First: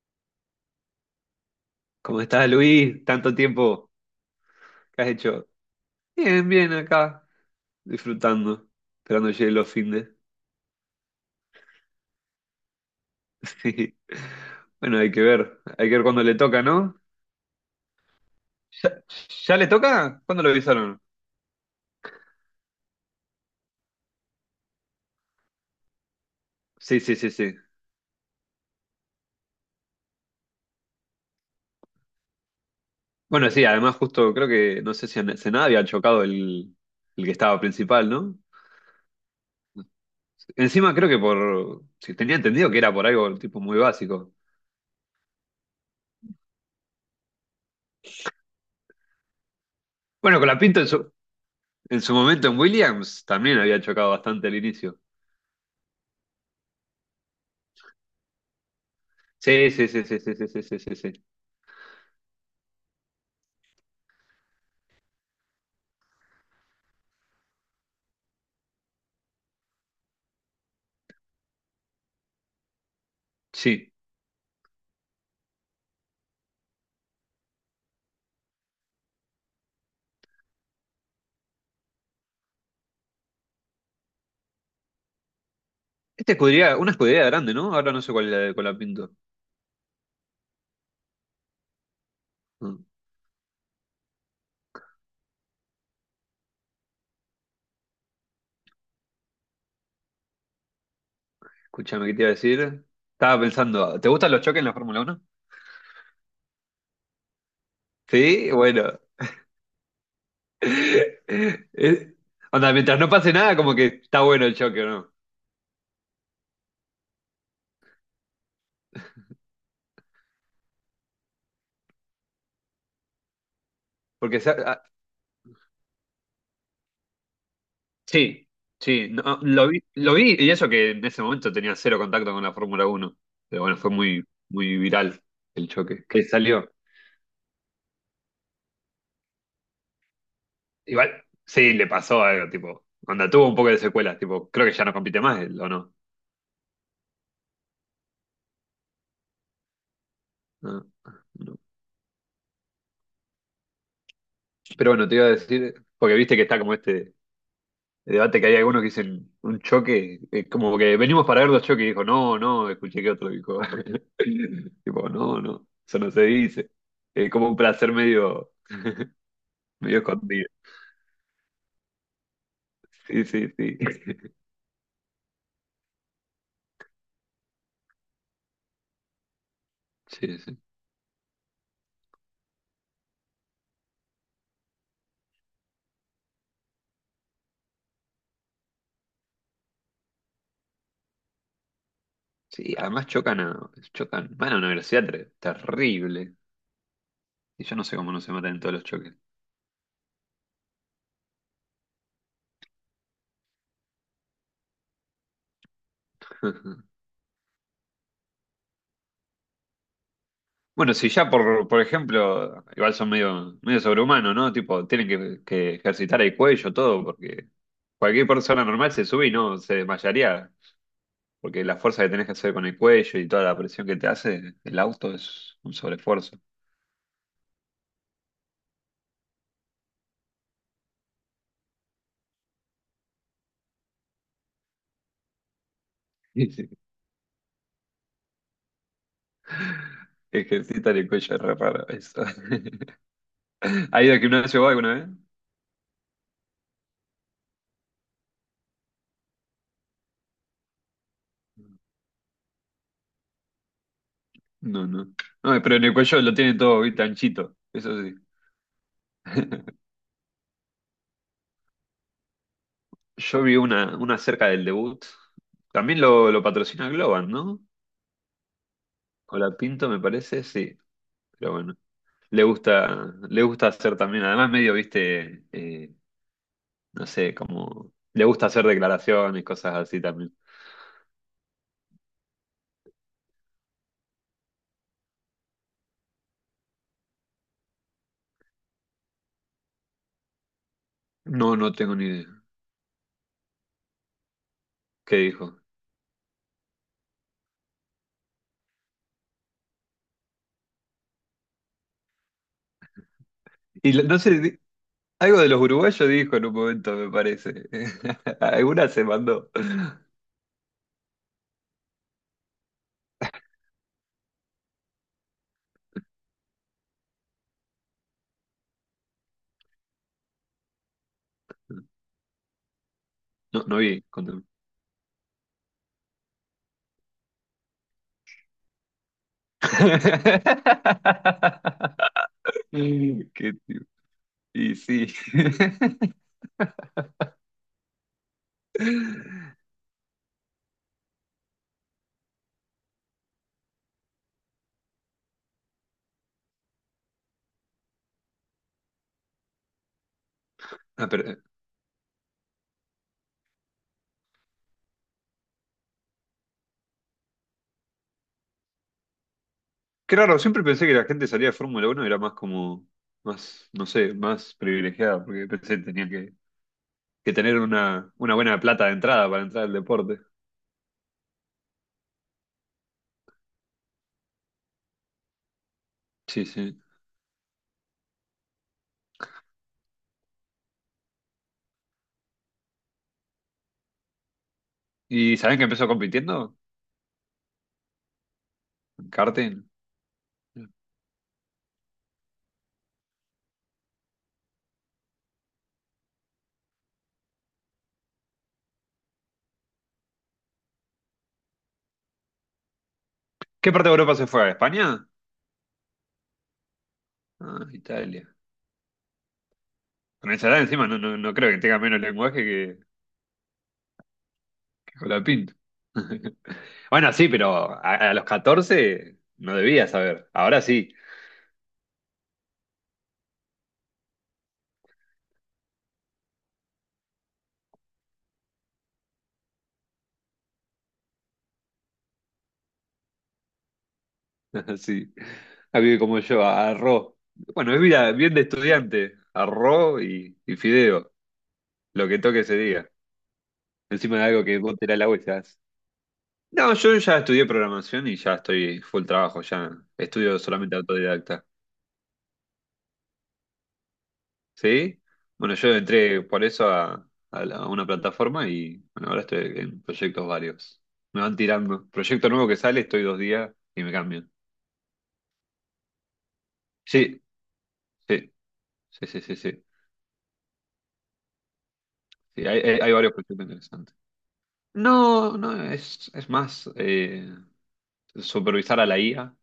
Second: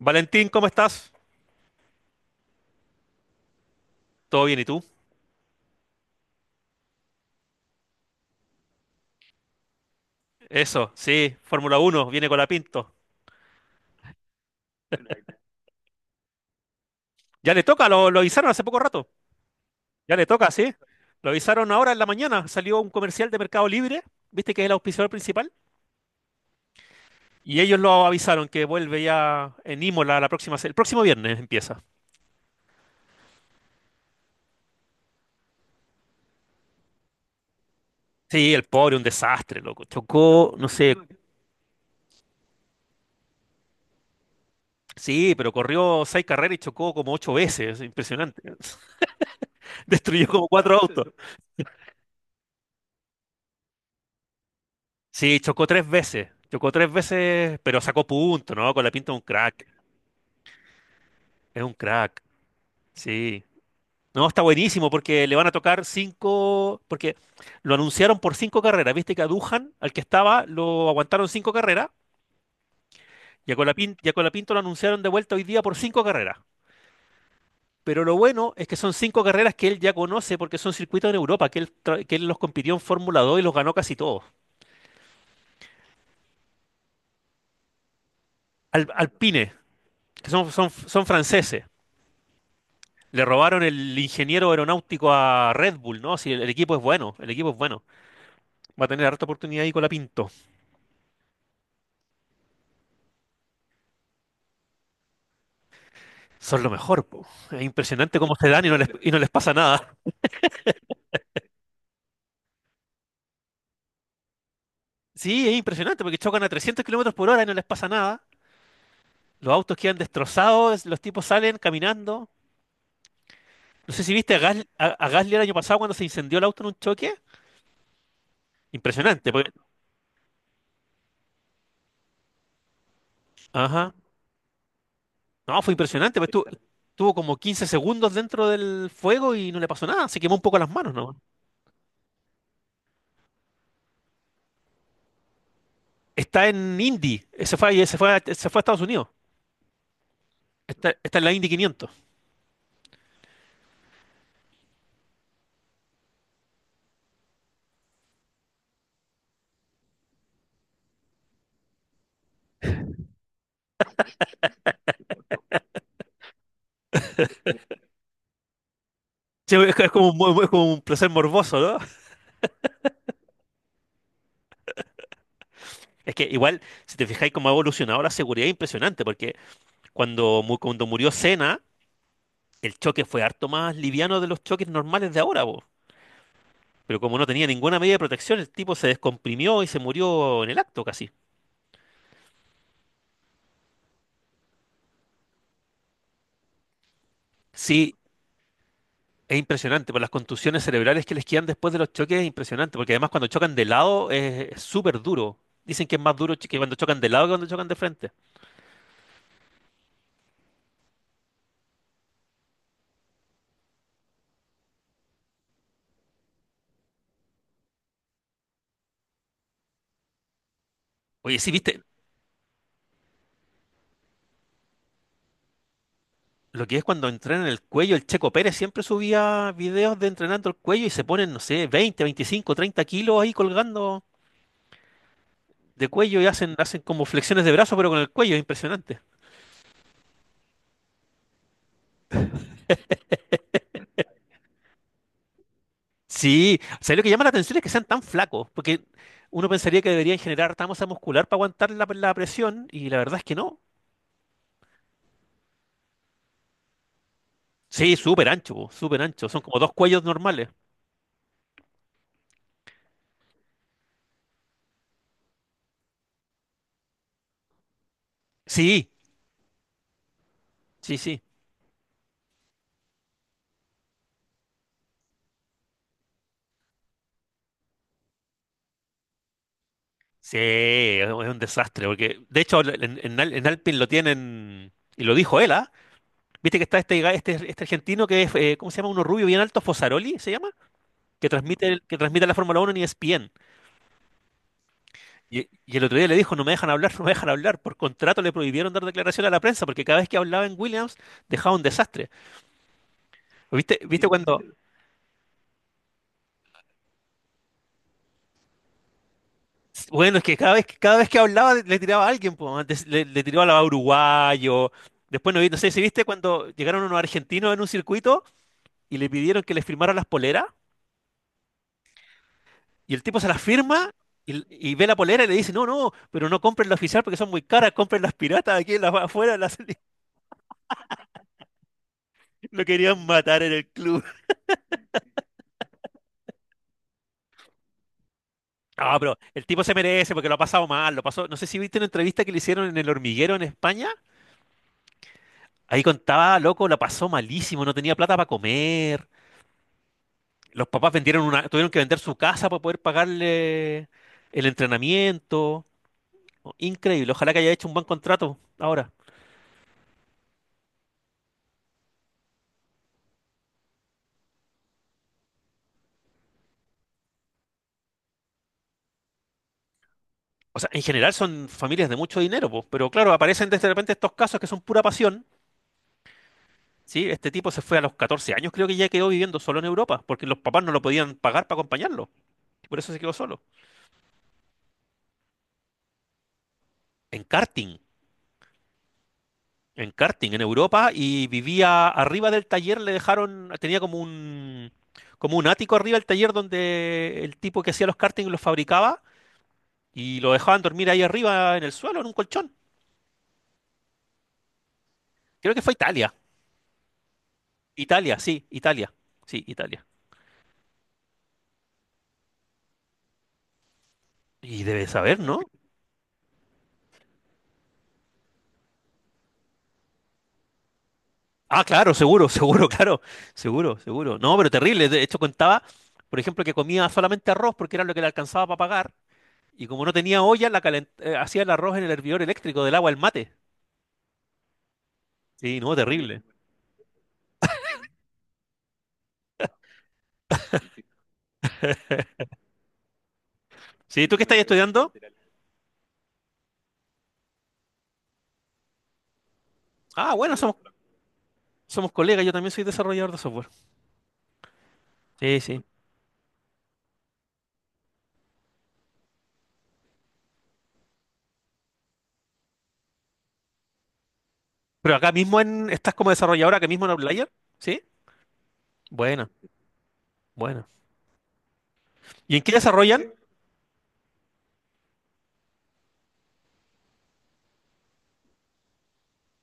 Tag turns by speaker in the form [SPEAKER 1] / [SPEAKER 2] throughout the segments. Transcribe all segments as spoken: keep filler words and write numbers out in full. [SPEAKER 1] Valentín, ¿cómo estás?
[SPEAKER 2] ¿Cómo estás, Luis? Tanto tiempo
[SPEAKER 1] ¿Todo bien y tú?
[SPEAKER 2] que has hecho. Bien, bien acá, disfrutando, esperando llegue los findes.
[SPEAKER 1] Eso, sí, Fórmula Uno, viene con la Pinto.
[SPEAKER 2] Sí. Bueno, hay que ver, hay que ver cuándo le toca, ¿no?
[SPEAKER 1] Ya le toca, lo, lo avisaron hace poco
[SPEAKER 2] ¿Ya,
[SPEAKER 1] rato.
[SPEAKER 2] ya le
[SPEAKER 1] Ya
[SPEAKER 2] toca?
[SPEAKER 1] le
[SPEAKER 2] ¿Cuándo lo
[SPEAKER 1] toca, sí.
[SPEAKER 2] avisaron?
[SPEAKER 1] Lo avisaron ahora en la mañana. Salió un comercial de Mercado Libre, viste que es el auspiciador principal.
[SPEAKER 2] Sí, sí, sí, sí.
[SPEAKER 1] Y ellos lo avisaron que vuelve ya en Imola la próxima, se- el próximo viernes empieza.
[SPEAKER 2] Bueno, sí, además justo creo que no sé si a Senada había chocado el, el que estaba principal, ¿no?
[SPEAKER 1] Sí, el pobre, un desastre, loco. Chocó, no
[SPEAKER 2] Encima
[SPEAKER 1] sé,
[SPEAKER 2] creo que por, si tenía entendido que era por algo tipo muy básico.
[SPEAKER 1] sí, pero corrió seis carreras y chocó como ocho veces. Impresionante. Destruyó
[SPEAKER 2] Bueno,
[SPEAKER 1] como
[SPEAKER 2] con la
[SPEAKER 1] cuatro
[SPEAKER 2] Pinto en
[SPEAKER 1] autos.
[SPEAKER 2] su, en su momento en Williams también había chocado bastante al inicio.
[SPEAKER 1] Sí, chocó tres veces. Chocó tres veces, pero sacó punto, ¿no? Con la pinta de un crack.
[SPEAKER 2] Sí, sí, sí, sí, sí, sí, sí, sí, sí, sí.
[SPEAKER 1] Es un crack. Sí. No, está buenísimo porque le van a tocar cinco. Porque lo anunciaron por cinco carreras. Viste que a Duhan, al que estaba, lo aguantaron cinco carreras. Y a
[SPEAKER 2] Sí.
[SPEAKER 1] Colapin- y a Colapinto lo anunciaron de vuelta hoy día por cinco carreras. Pero lo bueno es que son cinco carreras que él ya conoce porque son circuitos en Europa, que él, tra- que él los compitió en Fórmula dos y los ganó casi todos.
[SPEAKER 2] Esta escudería, una escudería grande, ¿no? Ahora no sé cuál, es la de
[SPEAKER 1] Al-
[SPEAKER 2] Colapinto.
[SPEAKER 1] Alpine, que son, son, son franceses.
[SPEAKER 2] Mm.
[SPEAKER 1] Le robaron el ingeniero aeronáutico a Red Bull, ¿no? Si el, el equipo es bueno, el equipo es bueno. Va a tener harta oportunidad ahí con la Pinto.
[SPEAKER 2] Escúchame, ¿qué te iba a decir? Estaba pensando, ¿te gustan los choques en la Fórmula Uno?
[SPEAKER 1] Son lo mejor, po. Es impresionante cómo se
[SPEAKER 2] Sí,
[SPEAKER 1] dan y no les,
[SPEAKER 2] bueno.
[SPEAKER 1] y no les pasa nada.
[SPEAKER 2] Es- Anda, mientras no pase nada, como que está bueno el choque, ¿no?
[SPEAKER 1] Sí, es impresionante porque chocan a trescientos kilómetros por hora y no les pasa nada. Los autos quedan destrozados, los tipos salen caminando. No sé si viste a,
[SPEAKER 2] Porque se-
[SPEAKER 1] Gas-
[SPEAKER 2] ah,
[SPEAKER 1] a, a Gasly el año pasado cuando se incendió el auto en un choque.
[SPEAKER 2] sí, sí,
[SPEAKER 1] Impresionante,
[SPEAKER 2] no,
[SPEAKER 1] porque-
[SPEAKER 2] lo vi, lo vi, y eso que en ese momento tenía cero contacto con la Fórmula Uno. Pero bueno, fue
[SPEAKER 1] Ajá.
[SPEAKER 2] muy, muy viral
[SPEAKER 1] No,
[SPEAKER 2] el
[SPEAKER 1] fue
[SPEAKER 2] choque.
[SPEAKER 1] impresionante,
[SPEAKER 2] Que
[SPEAKER 1] pues
[SPEAKER 2] salió.
[SPEAKER 1] tuvo como quince segundos dentro del fuego y no le pasó nada. Se quemó un poco las manos, ¿no?
[SPEAKER 2] Igual, sí, le pasó algo, tipo. Anda, tuvo un poco de secuelas, tipo, creo que ya no compite más él, ¿o no?
[SPEAKER 1] Está en Indy. Se fue, ahí- se fue, a- se fue a Estados Unidos.
[SPEAKER 2] No,
[SPEAKER 1] Está, está en la Indy
[SPEAKER 2] no.
[SPEAKER 1] quinientos.
[SPEAKER 2] Pero bueno, te iba a decir, porque viste que está como este debate que hay algunos que dicen un choque, eh, como que venimos para ver dos choques, y dijo, no, no, escuché que otro dijo, tipo, no, no, eso no se dice. Es como un placer medio,
[SPEAKER 1] Sí, es, es
[SPEAKER 2] medio
[SPEAKER 1] como un, mu- es
[SPEAKER 2] escondido.
[SPEAKER 1] como un placer morboso, ¿no?
[SPEAKER 2] Sí, sí, sí.
[SPEAKER 1] Es que igual, si te fijáis cómo ha evolucionado la seguridad, es impresionante, porque
[SPEAKER 2] Sí,
[SPEAKER 1] cuando, mu-
[SPEAKER 2] sí.
[SPEAKER 1] cuando murió Senna, el choque fue harto más liviano de los choques normales de ahora, po. Pero como no tenía ninguna medida de protección, el tipo se descomprimió y se murió en el acto casi.
[SPEAKER 2] Sí, además chocan a, chocan, van a una velocidad ter- terrible. Y yo no
[SPEAKER 1] Sí,
[SPEAKER 2] sé cómo no se matan en todos los choques.
[SPEAKER 1] es impresionante, por las contusiones cerebrales que les quedan después de los choques es impresionante, porque además cuando chocan de lado es es súper duro. Dicen que es más duro ch- que cuando chocan de lado que cuando chocan de frente.
[SPEAKER 2] Bueno, si ya por, por ejemplo, igual son medio, medio sobrehumanos, ¿no? Tipo, tienen que, que ejercitar el cuello, todo, porque cualquier persona normal se sube y no se desmayaría,
[SPEAKER 1] Oye, sí,
[SPEAKER 2] porque la
[SPEAKER 1] viste,
[SPEAKER 2] fuerza que tenés que hacer con el cuello y toda la presión que te hace el auto es un sobreesfuerzo.
[SPEAKER 1] lo que es cuando entrenan el cuello, el Checo Pérez siempre subía videos de entrenando el cuello y se ponen, no sé, veinte, veinticinco, treinta kilos ahí colgando de cuello y
[SPEAKER 2] Y
[SPEAKER 1] hacen,
[SPEAKER 2] si
[SPEAKER 1] hacen como flexiones de brazo, pero con el cuello, es impresionante.
[SPEAKER 2] Ejercitar el cuello es re raro, eso. ¿Ha ido al gimnasio vos alguna vez?
[SPEAKER 1] Sí, o sea, lo que llama la atención es que sean tan flacos, porque uno pensaría que deberían generar tanta masa muscular para aguantar la, la presión y la verdad es que no.
[SPEAKER 2] No, no. No, pero en el cuello lo tienen todo, ¿viste? Anchito.
[SPEAKER 1] Sí,
[SPEAKER 2] Eso sí.
[SPEAKER 1] súper ancho, po, súper ancho. Son como dos cuellos normales.
[SPEAKER 2] Yo vi una, una cerca del debut. También lo, lo patrocina Globan, ¿no?
[SPEAKER 1] Sí,
[SPEAKER 2] Pinto me parece, sí,
[SPEAKER 1] sí, sí.
[SPEAKER 2] pero bueno. Le gusta, le gusta hacer también, además medio, viste, eh, no sé, como... Le gusta hacer declaraciones, cosas así también.
[SPEAKER 1] Sí, es un desastre, porque de hecho en, en, Al- en Alpine lo tienen, y lo dijo él, ¿ah? Viste que está este, ga- este, este argentino que es, eh, ¿cómo se llama? Uno rubio bien alto, Fosaroli se llama, que
[SPEAKER 2] No,
[SPEAKER 1] transmite,
[SPEAKER 2] no
[SPEAKER 1] el-
[SPEAKER 2] tengo
[SPEAKER 1] que
[SPEAKER 2] ni
[SPEAKER 1] transmite
[SPEAKER 2] idea
[SPEAKER 1] la Fórmula uno en E S P N.
[SPEAKER 2] qué
[SPEAKER 1] Y,
[SPEAKER 2] dijo.
[SPEAKER 1] y el otro día le dijo, no me dejan hablar, no me dejan hablar. Por contrato le prohibieron dar declaración a la prensa, porque cada vez que hablaba en Williams dejaba un desastre. ¿Viste,
[SPEAKER 2] Y lo-
[SPEAKER 1] viste
[SPEAKER 2] no sé,
[SPEAKER 1] cuando,
[SPEAKER 2] di- algo de los uruguayos dijo en un momento, me parece. Alguna se mandó.
[SPEAKER 1] Bueno, es que cada vez, que- cada vez que hablaba le tiraba a alguien, pues, antes le, le tiraba a uruguayo. Después no vi, no sé si viste cuando llegaron unos argentinos en un circuito y le pidieron que les firmaran las poleras y el tipo se las
[SPEAKER 2] No, no
[SPEAKER 1] firma
[SPEAKER 2] vi, contame.
[SPEAKER 1] y, y ve la polera y le dice, no, no, pero no compren la oficial porque son muy caras, compren las piratas aquí en la, afuera. Las, lo querían matar en
[SPEAKER 2] Qué
[SPEAKER 1] el
[SPEAKER 2] tío.
[SPEAKER 1] club.
[SPEAKER 2] Y sí.
[SPEAKER 1] No, pero el tipo se merece porque lo ha pasado mal, lo pasó. No sé si viste una entrevista que le hicieron en El Hormiguero en España. Ahí contaba, loco, la pasó malísimo, no tenía plata para comer. Los papás
[SPEAKER 2] Ah, pero
[SPEAKER 1] vendieron
[SPEAKER 2] eh,
[SPEAKER 1] una, tuvieron que vender su casa para poder pagarle el entrenamiento. ¿No? Increíble. Ojalá que haya hecho un buen contrato ahora.
[SPEAKER 2] qué raro, siempre pensé que la gente salía de Fórmula Uno era más como, más, no sé, más privilegiada, porque pensé que tenía que, que tener una, una buena plata de entrada para entrar al deporte.
[SPEAKER 1] O sea, en general son familias de mucho dinero, po, pero claro, aparecen de repente estos casos que son pura pasión.
[SPEAKER 2] Sí, sí.
[SPEAKER 1] Sí, este tipo se fue a los catorce años, creo que ya quedó viviendo solo en Europa, porque los papás no lo podían pagar para acompañarlo. Y por eso se quedó solo.
[SPEAKER 2] ¿Y saben que empezó compitiendo?
[SPEAKER 1] En karting.
[SPEAKER 2] En karting.
[SPEAKER 1] En karting en Europa y vivía arriba del taller, le dejaron, tenía como un, como un ático arriba del taller donde el tipo que hacía los karting los fabricaba y lo dejaban dormir ahí arriba en el suelo, en un colchón.
[SPEAKER 2] ¿Qué parte de Europa se fue? ¿A España?
[SPEAKER 1] Creo que fue Italia.
[SPEAKER 2] Ah,
[SPEAKER 1] Italia,
[SPEAKER 2] Italia.
[SPEAKER 1] sí, Italia. Sí, Italia.
[SPEAKER 2] Con esa edad encima no, no, no creo que tenga menos lenguaje que,
[SPEAKER 1] Y debe
[SPEAKER 2] que
[SPEAKER 1] saber, ¿no?
[SPEAKER 2] Colapinto. Bueno, sí, pero a, a los catorce no debía saber. Ahora sí.
[SPEAKER 1] Ah, claro, seguro, seguro, claro, seguro, seguro. No, pero terrible. De hecho, contaba, por ejemplo, que comía solamente arroz porque era lo que le alcanzaba para pagar. Y como no tenía olla, la calent- eh, hacía el arroz en el hervidor eléctrico del agua, el mate.
[SPEAKER 2] Sí,
[SPEAKER 1] Sí, no,
[SPEAKER 2] alguien como
[SPEAKER 1] terrible.
[SPEAKER 2] yo, a- arroz. Bueno, es vida bien de estudiante, arroz y, y fideo, lo que toque ese día.
[SPEAKER 1] Sí, ¿tú
[SPEAKER 2] Encima
[SPEAKER 1] qué
[SPEAKER 2] de
[SPEAKER 1] estás
[SPEAKER 2] algo que vos
[SPEAKER 1] estudiando?
[SPEAKER 2] tirás la vuelta. No, yo ya estudié programación y ya estoy full trabajo, ya
[SPEAKER 1] Ah, bueno,
[SPEAKER 2] estudio
[SPEAKER 1] somos,
[SPEAKER 2] solamente autodidacta.
[SPEAKER 1] somos colegas, yo también soy desarrollador de software.
[SPEAKER 2] ¿Sí?
[SPEAKER 1] Sí,
[SPEAKER 2] Bueno,
[SPEAKER 1] sí.
[SPEAKER 2] yo entré por eso a, a la- a una plataforma y bueno, ahora estoy en proyectos varios. Me van tirando. Proyecto nuevo que sale, estoy dos días y me cambian.
[SPEAKER 1] Pero acá mismo en, estás como desarrolladora acá mismo en
[SPEAKER 2] Sí,
[SPEAKER 1] Outlier, ¿sí?
[SPEAKER 2] sí, sí, sí,
[SPEAKER 1] Buena,
[SPEAKER 2] sí, sí.
[SPEAKER 1] buena. ¿Y en
[SPEAKER 2] Sí,
[SPEAKER 1] qué
[SPEAKER 2] hay, hay hay
[SPEAKER 1] desarrollan? Sí,
[SPEAKER 2] varios proyectos interesantes. No, no, es, es más eh, supervisar a la I A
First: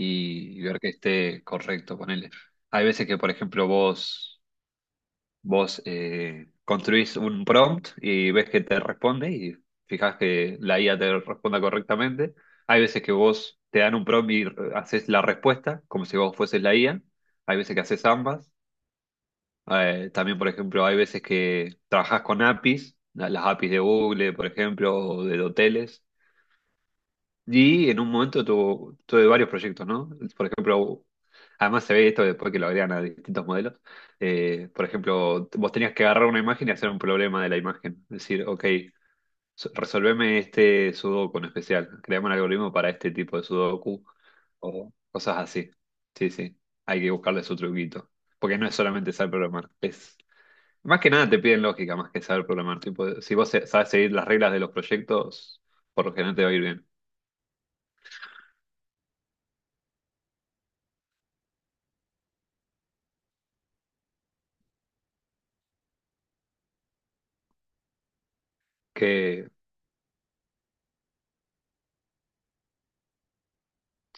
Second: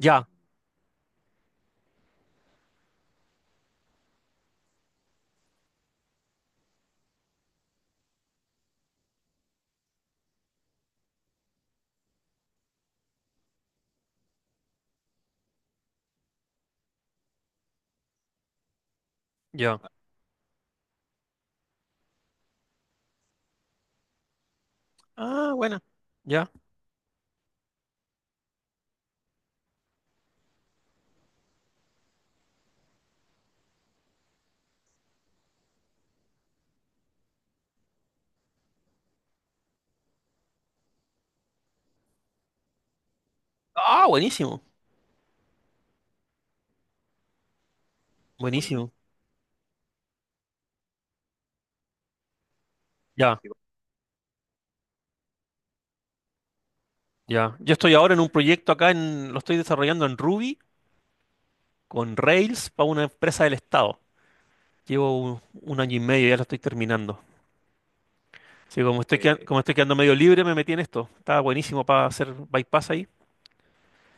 [SPEAKER 1] ya,
[SPEAKER 2] y ver que esté correcto, ponele. Hay veces que, por ejemplo, vos, vos eh, construís un prompt y ves que te responde y fijás que la I A te responda correctamente. Hay veces que vos te dan un prompt y re- haces la respuesta como si vos fueses la I A. Hay veces que haces ambas.
[SPEAKER 1] ya.
[SPEAKER 2] Eh, también, por ejemplo, hay veces que trabajás con A P I s, la- las A P I s de Google, por ejemplo, o de
[SPEAKER 1] Ah, buena.
[SPEAKER 2] hoteles.
[SPEAKER 1] Ya.
[SPEAKER 2] Y en un momento tuvo, tuve varios proyectos, ¿no? Por ejemplo, además se ve esto después que lo agregan a distintos modelos. Eh, por ejemplo, vos tenías que agarrar una imagen y hacer un problema de la imagen. Es decir, ok, so- resolveme este sudoku en especial. Creamos un algoritmo para este tipo de sudoku
[SPEAKER 1] Ah, buenísimo,
[SPEAKER 2] o cosas así. Sí, sí. Hay que buscarle su truquito. Porque no es
[SPEAKER 1] buenísimo.
[SPEAKER 2] solamente saber programar. Es, más que nada te piden lógica más que saber programar. Tipo, si
[SPEAKER 1] Ya,
[SPEAKER 2] vos se- sabes seguir las reglas de los proyectos, por lo general te va a ir bien.
[SPEAKER 1] ya. Yo estoy ahora en un proyecto acá en, lo estoy desarrollando en Ruby con Rails para una empresa del Estado. Llevo un, un año y medio, ya lo estoy terminando. Sí, como estoy, quedan- eh,
[SPEAKER 2] ¿Qué,
[SPEAKER 1] como estoy quedando medio libre, me metí en esto. Está buenísimo para hacer bypass ahí.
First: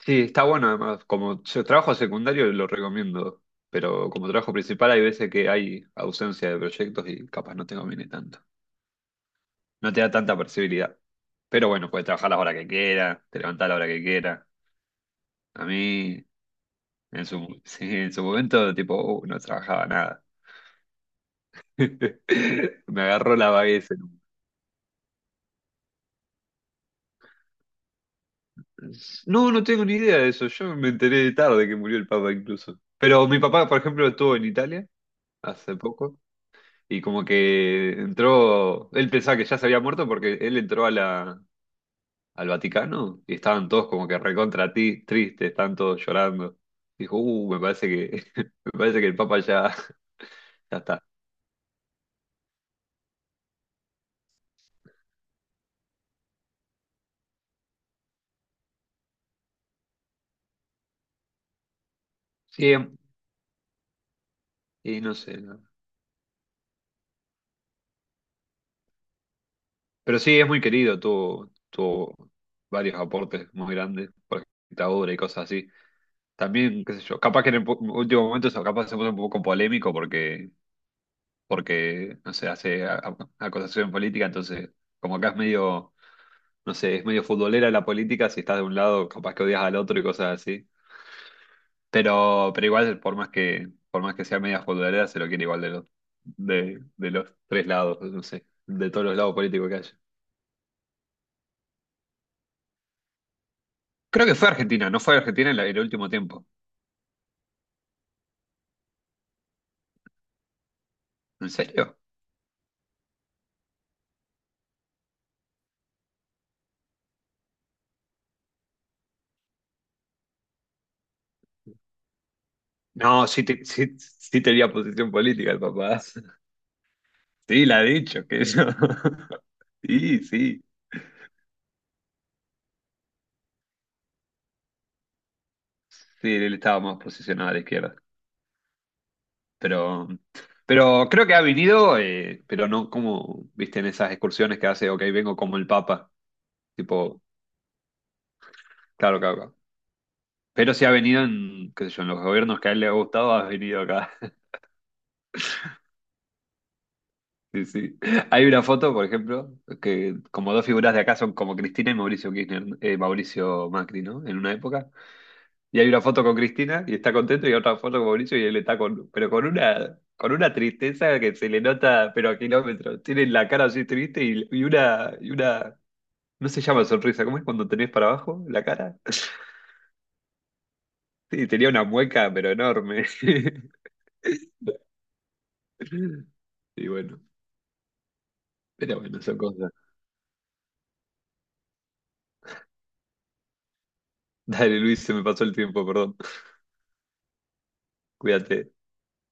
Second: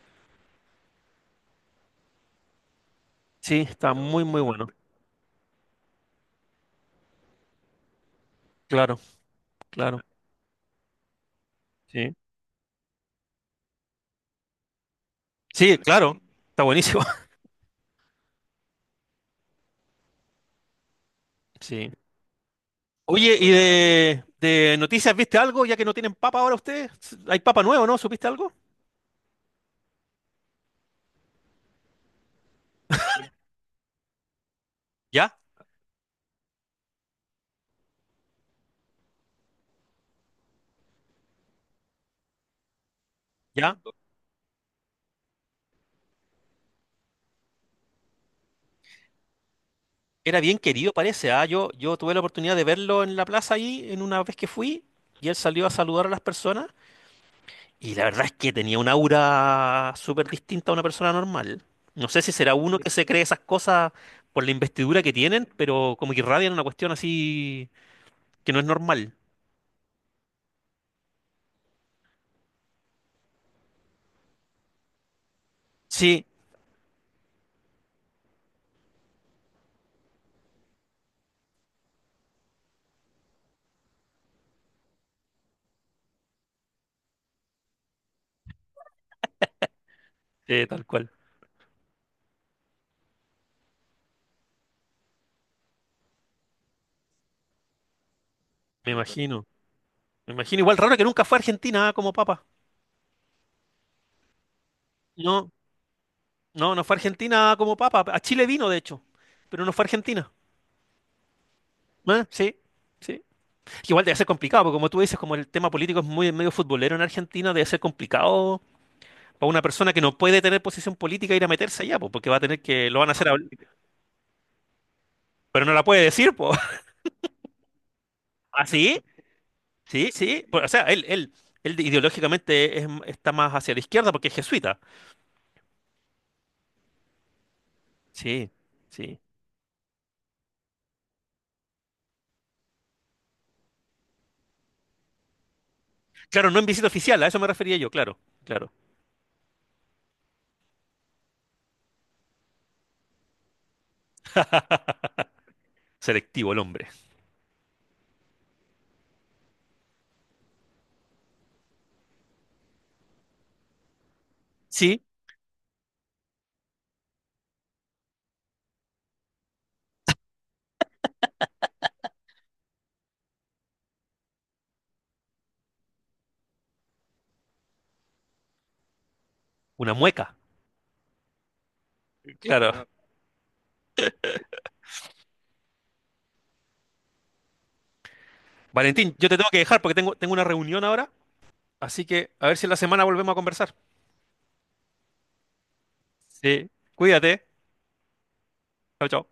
[SPEAKER 2] Sí, está bueno además. Como yo trabajo secundario lo recomiendo,
[SPEAKER 1] Sí, está
[SPEAKER 2] pero
[SPEAKER 1] muy,
[SPEAKER 2] como
[SPEAKER 1] muy
[SPEAKER 2] trabajo
[SPEAKER 1] bueno.
[SPEAKER 2] principal hay veces que hay ausencia de proyectos y capaz no te conviene tanto.
[SPEAKER 1] Claro,
[SPEAKER 2] No
[SPEAKER 1] claro.
[SPEAKER 2] te da tanta flexibilidad. Pero bueno, puedes
[SPEAKER 1] Sí,
[SPEAKER 2] trabajar la hora que quieras, te levantás a la hora que quieras. A
[SPEAKER 1] sí, claro.
[SPEAKER 2] mí,
[SPEAKER 1] Está buenísimo.
[SPEAKER 2] en su, sí, en su momento, tipo, uh, no trabajaba nada.
[SPEAKER 1] Sí.
[SPEAKER 2] Me
[SPEAKER 1] Oye,
[SPEAKER 2] agarró
[SPEAKER 1] ¿y
[SPEAKER 2] la vaguez.
[SPEAKER 1] de, de noticias viste algo? Ya que no tienen papa ahora ustedes. Hay papa nuevo, ¿no? ¿Supiste algo?
[SPEAKER 2] No, no tengo ni idea de eso. Yo me enteré tarde que murió el Papa incluso. Pero mi papá, por ejemplo, estuvo en Italia
[SPEAKER 1] Ya,
[SPEAKER 2] hace poco. Y como que entró, él pensaba que ya se había muerto porque él entró a la, al Vaticano y estaban
[SPEAKER 1] ya.
[SPEAKER 2] todos como que recontra ti, tristes, estaban todos llorando. Dijo, uh, me parece que, me parece que el Papa ya,
[SPEAKER 1] Era bien
[SPEAKER 2] ya
[SPEAKER 1] querido,
[SPEAKER 2] está.
[SPEAKER 1] parece. Ah, yo, yo tuve la oportunidad de verlo en la plaza ahí, en una vez que fui, y él salió a saludar a las personas. Y la verdad es que tenía un aura súper distinta a una persona normal. No sé si será
[SPEAKER 2] Sí,
[SPEAKER 1] uno que
[SPEAKER 2] em-
[SPEAKER 1] se cree esas cosas por la
[SPEAKER 2] y
[SPEAKER 1] investidura que
[SPEAKER 2] no sé.
[SPEAKER 1] tienen,
[SPEAKER 2] No.
[SPEAKER 1] pero como que irradian una cuestión así que no es normal.
[SPEAKER 2] Pero sí, es muy querido, tuvo, tuvo varios aportes muy grandes por esta obra y cosas así.
[SPEAKER 1] Sí,
[SPEAKER 2] También, qué sé yo, capaz que en el po- último momento eso capaz se puso un poco polémico porque, porque no sé, hace a- a- acusación política, entonces como acá es medio no sé, es medio futbolera la política, si estás de un lado, capaz que odias al otro y cosas
[SPEAKER 1] eh,
[SPEAKER 2] así.
[SPEAKER 1] tal cual.
[SPEAKER 2] Pero, pero igual, por más que, por más que sea media futbolera, se lo quiere igual de los, de, de los tres lados, no sé, de
[SPEAKER 1] Me
[SPEAKER 2] todos los lados
[SPEAKER 1] imagino.
[SPEAKER 2] políticos que haya.
[SPEAKER 1] Me imagino. Igual raro que nunca fue a Argentina como papa.
[SPEAKER 2] Creo que fue Argentina, no fue
[SPEAKER 1] No,
[SPEAKER 2] Argentina en la- en el último tiempo.
[SPEAKER 1] no, no fue a Argentina como papa. A Chile vino, de hecho, pero no fue a Argentina.
[SPEAKER 2] ¿En serio?
[SPEAKER 1] Ah, sí, sí. Igual debe ser complicado, porque como tú dices, como el tema político es muy medio futbolero en Argentina, debe ser complicado para una persona que no puede tener posición política ir a meterse allá, pues, porque va a tener que, lo van a
[SPEAKER 2] No,
[SPEAKER 1] hacer,
[SPEAKER 2] sí,
[SPEAKER 1] habl-
[SPEAKER 2] te- sí, sí tenía posición política el
[SPEAKER 1] pero no la
[SPEAKER 2] papá.
[SPEAKER 1] puede decir, pues.
[SPEAKER 2] Sí, la ha dicho, que eso.
[SPEAKER 1] ¿Ah, sí? Sí,
[SPEAKER 2] Sí,
[SPEAKER 1] sí.
[SPEAKER 2] sí,
[SPEAKER 1] Pues, o sea, él, él, él ideológicamente es- está más hacia la izquierda porque es jesuita.
[SPEAKER 2] sí, él estaba más posicionado a la izquierda.
[SPEAKER 1] Sí, sí.
[SPEAKER 2] Pero, pero creo que ha venido, eh, pero no como, viste, en esas excursiones que hace, ok, vengo como el Papa.
[SPEAKER 1] Claro, no en visita oficial,
[SPEAKER 2] Tipo,
[SPEAKER 1] a eso me refería yo, claro, claro.
[SPEAKER 2] claro, claro, claro. Pero sí ha venido en, qué sé yo, en los gobiernos que a él le ha gustado, ha venido acá.
[SPEAKER 1] Selectivo el hombre.
[SPEAKER 2] Sí, sí. Hay una foto, por ejemplo, que como dos figuras de acá son como Cristina y Mauricio Kirchner, eh, Mauricio Macri, ¿no? En una época.
[SPEAKER 1] Sí,
[SPEAKER 2] Y hay una foto con Cristina y está contento y otra foto con Mauricio y él está con, pero con una, con una tristeza que se le nota, pero a kilómetros. Tiene la cara así triste y, y una, y una No se llama sonrisa, ¿cómo es cuando tenés para abajo la cara?
[SPEAKER 1] una mueca,
[SPEAKER 2] Y tenía una mueca, pero
[SPEAKER 1] claro. Claro.
[SPEAKER 2] enorme. Y bueno, pero
[SPEAKER 1] Valentín,
[SPEAKER 2] bueno,
[SPEAKER 1] yo te
[SPEAKER 2] son
[SPEAKER 1] tengo que
[SPEAKER 2] cosas.
[SPEAKER 1] dejar porque tengo, tengo una reunión ahora, así que a ver si en la semana volvemos a conversar.
[SPEAKER 2] Dale, Luis, se me pasó el tiempo, perdón.
[SPEAKER 1] Sí, cuídate.
[SPEAKER 2] Cuídate.
[SPEAKER 1] Chao, chao.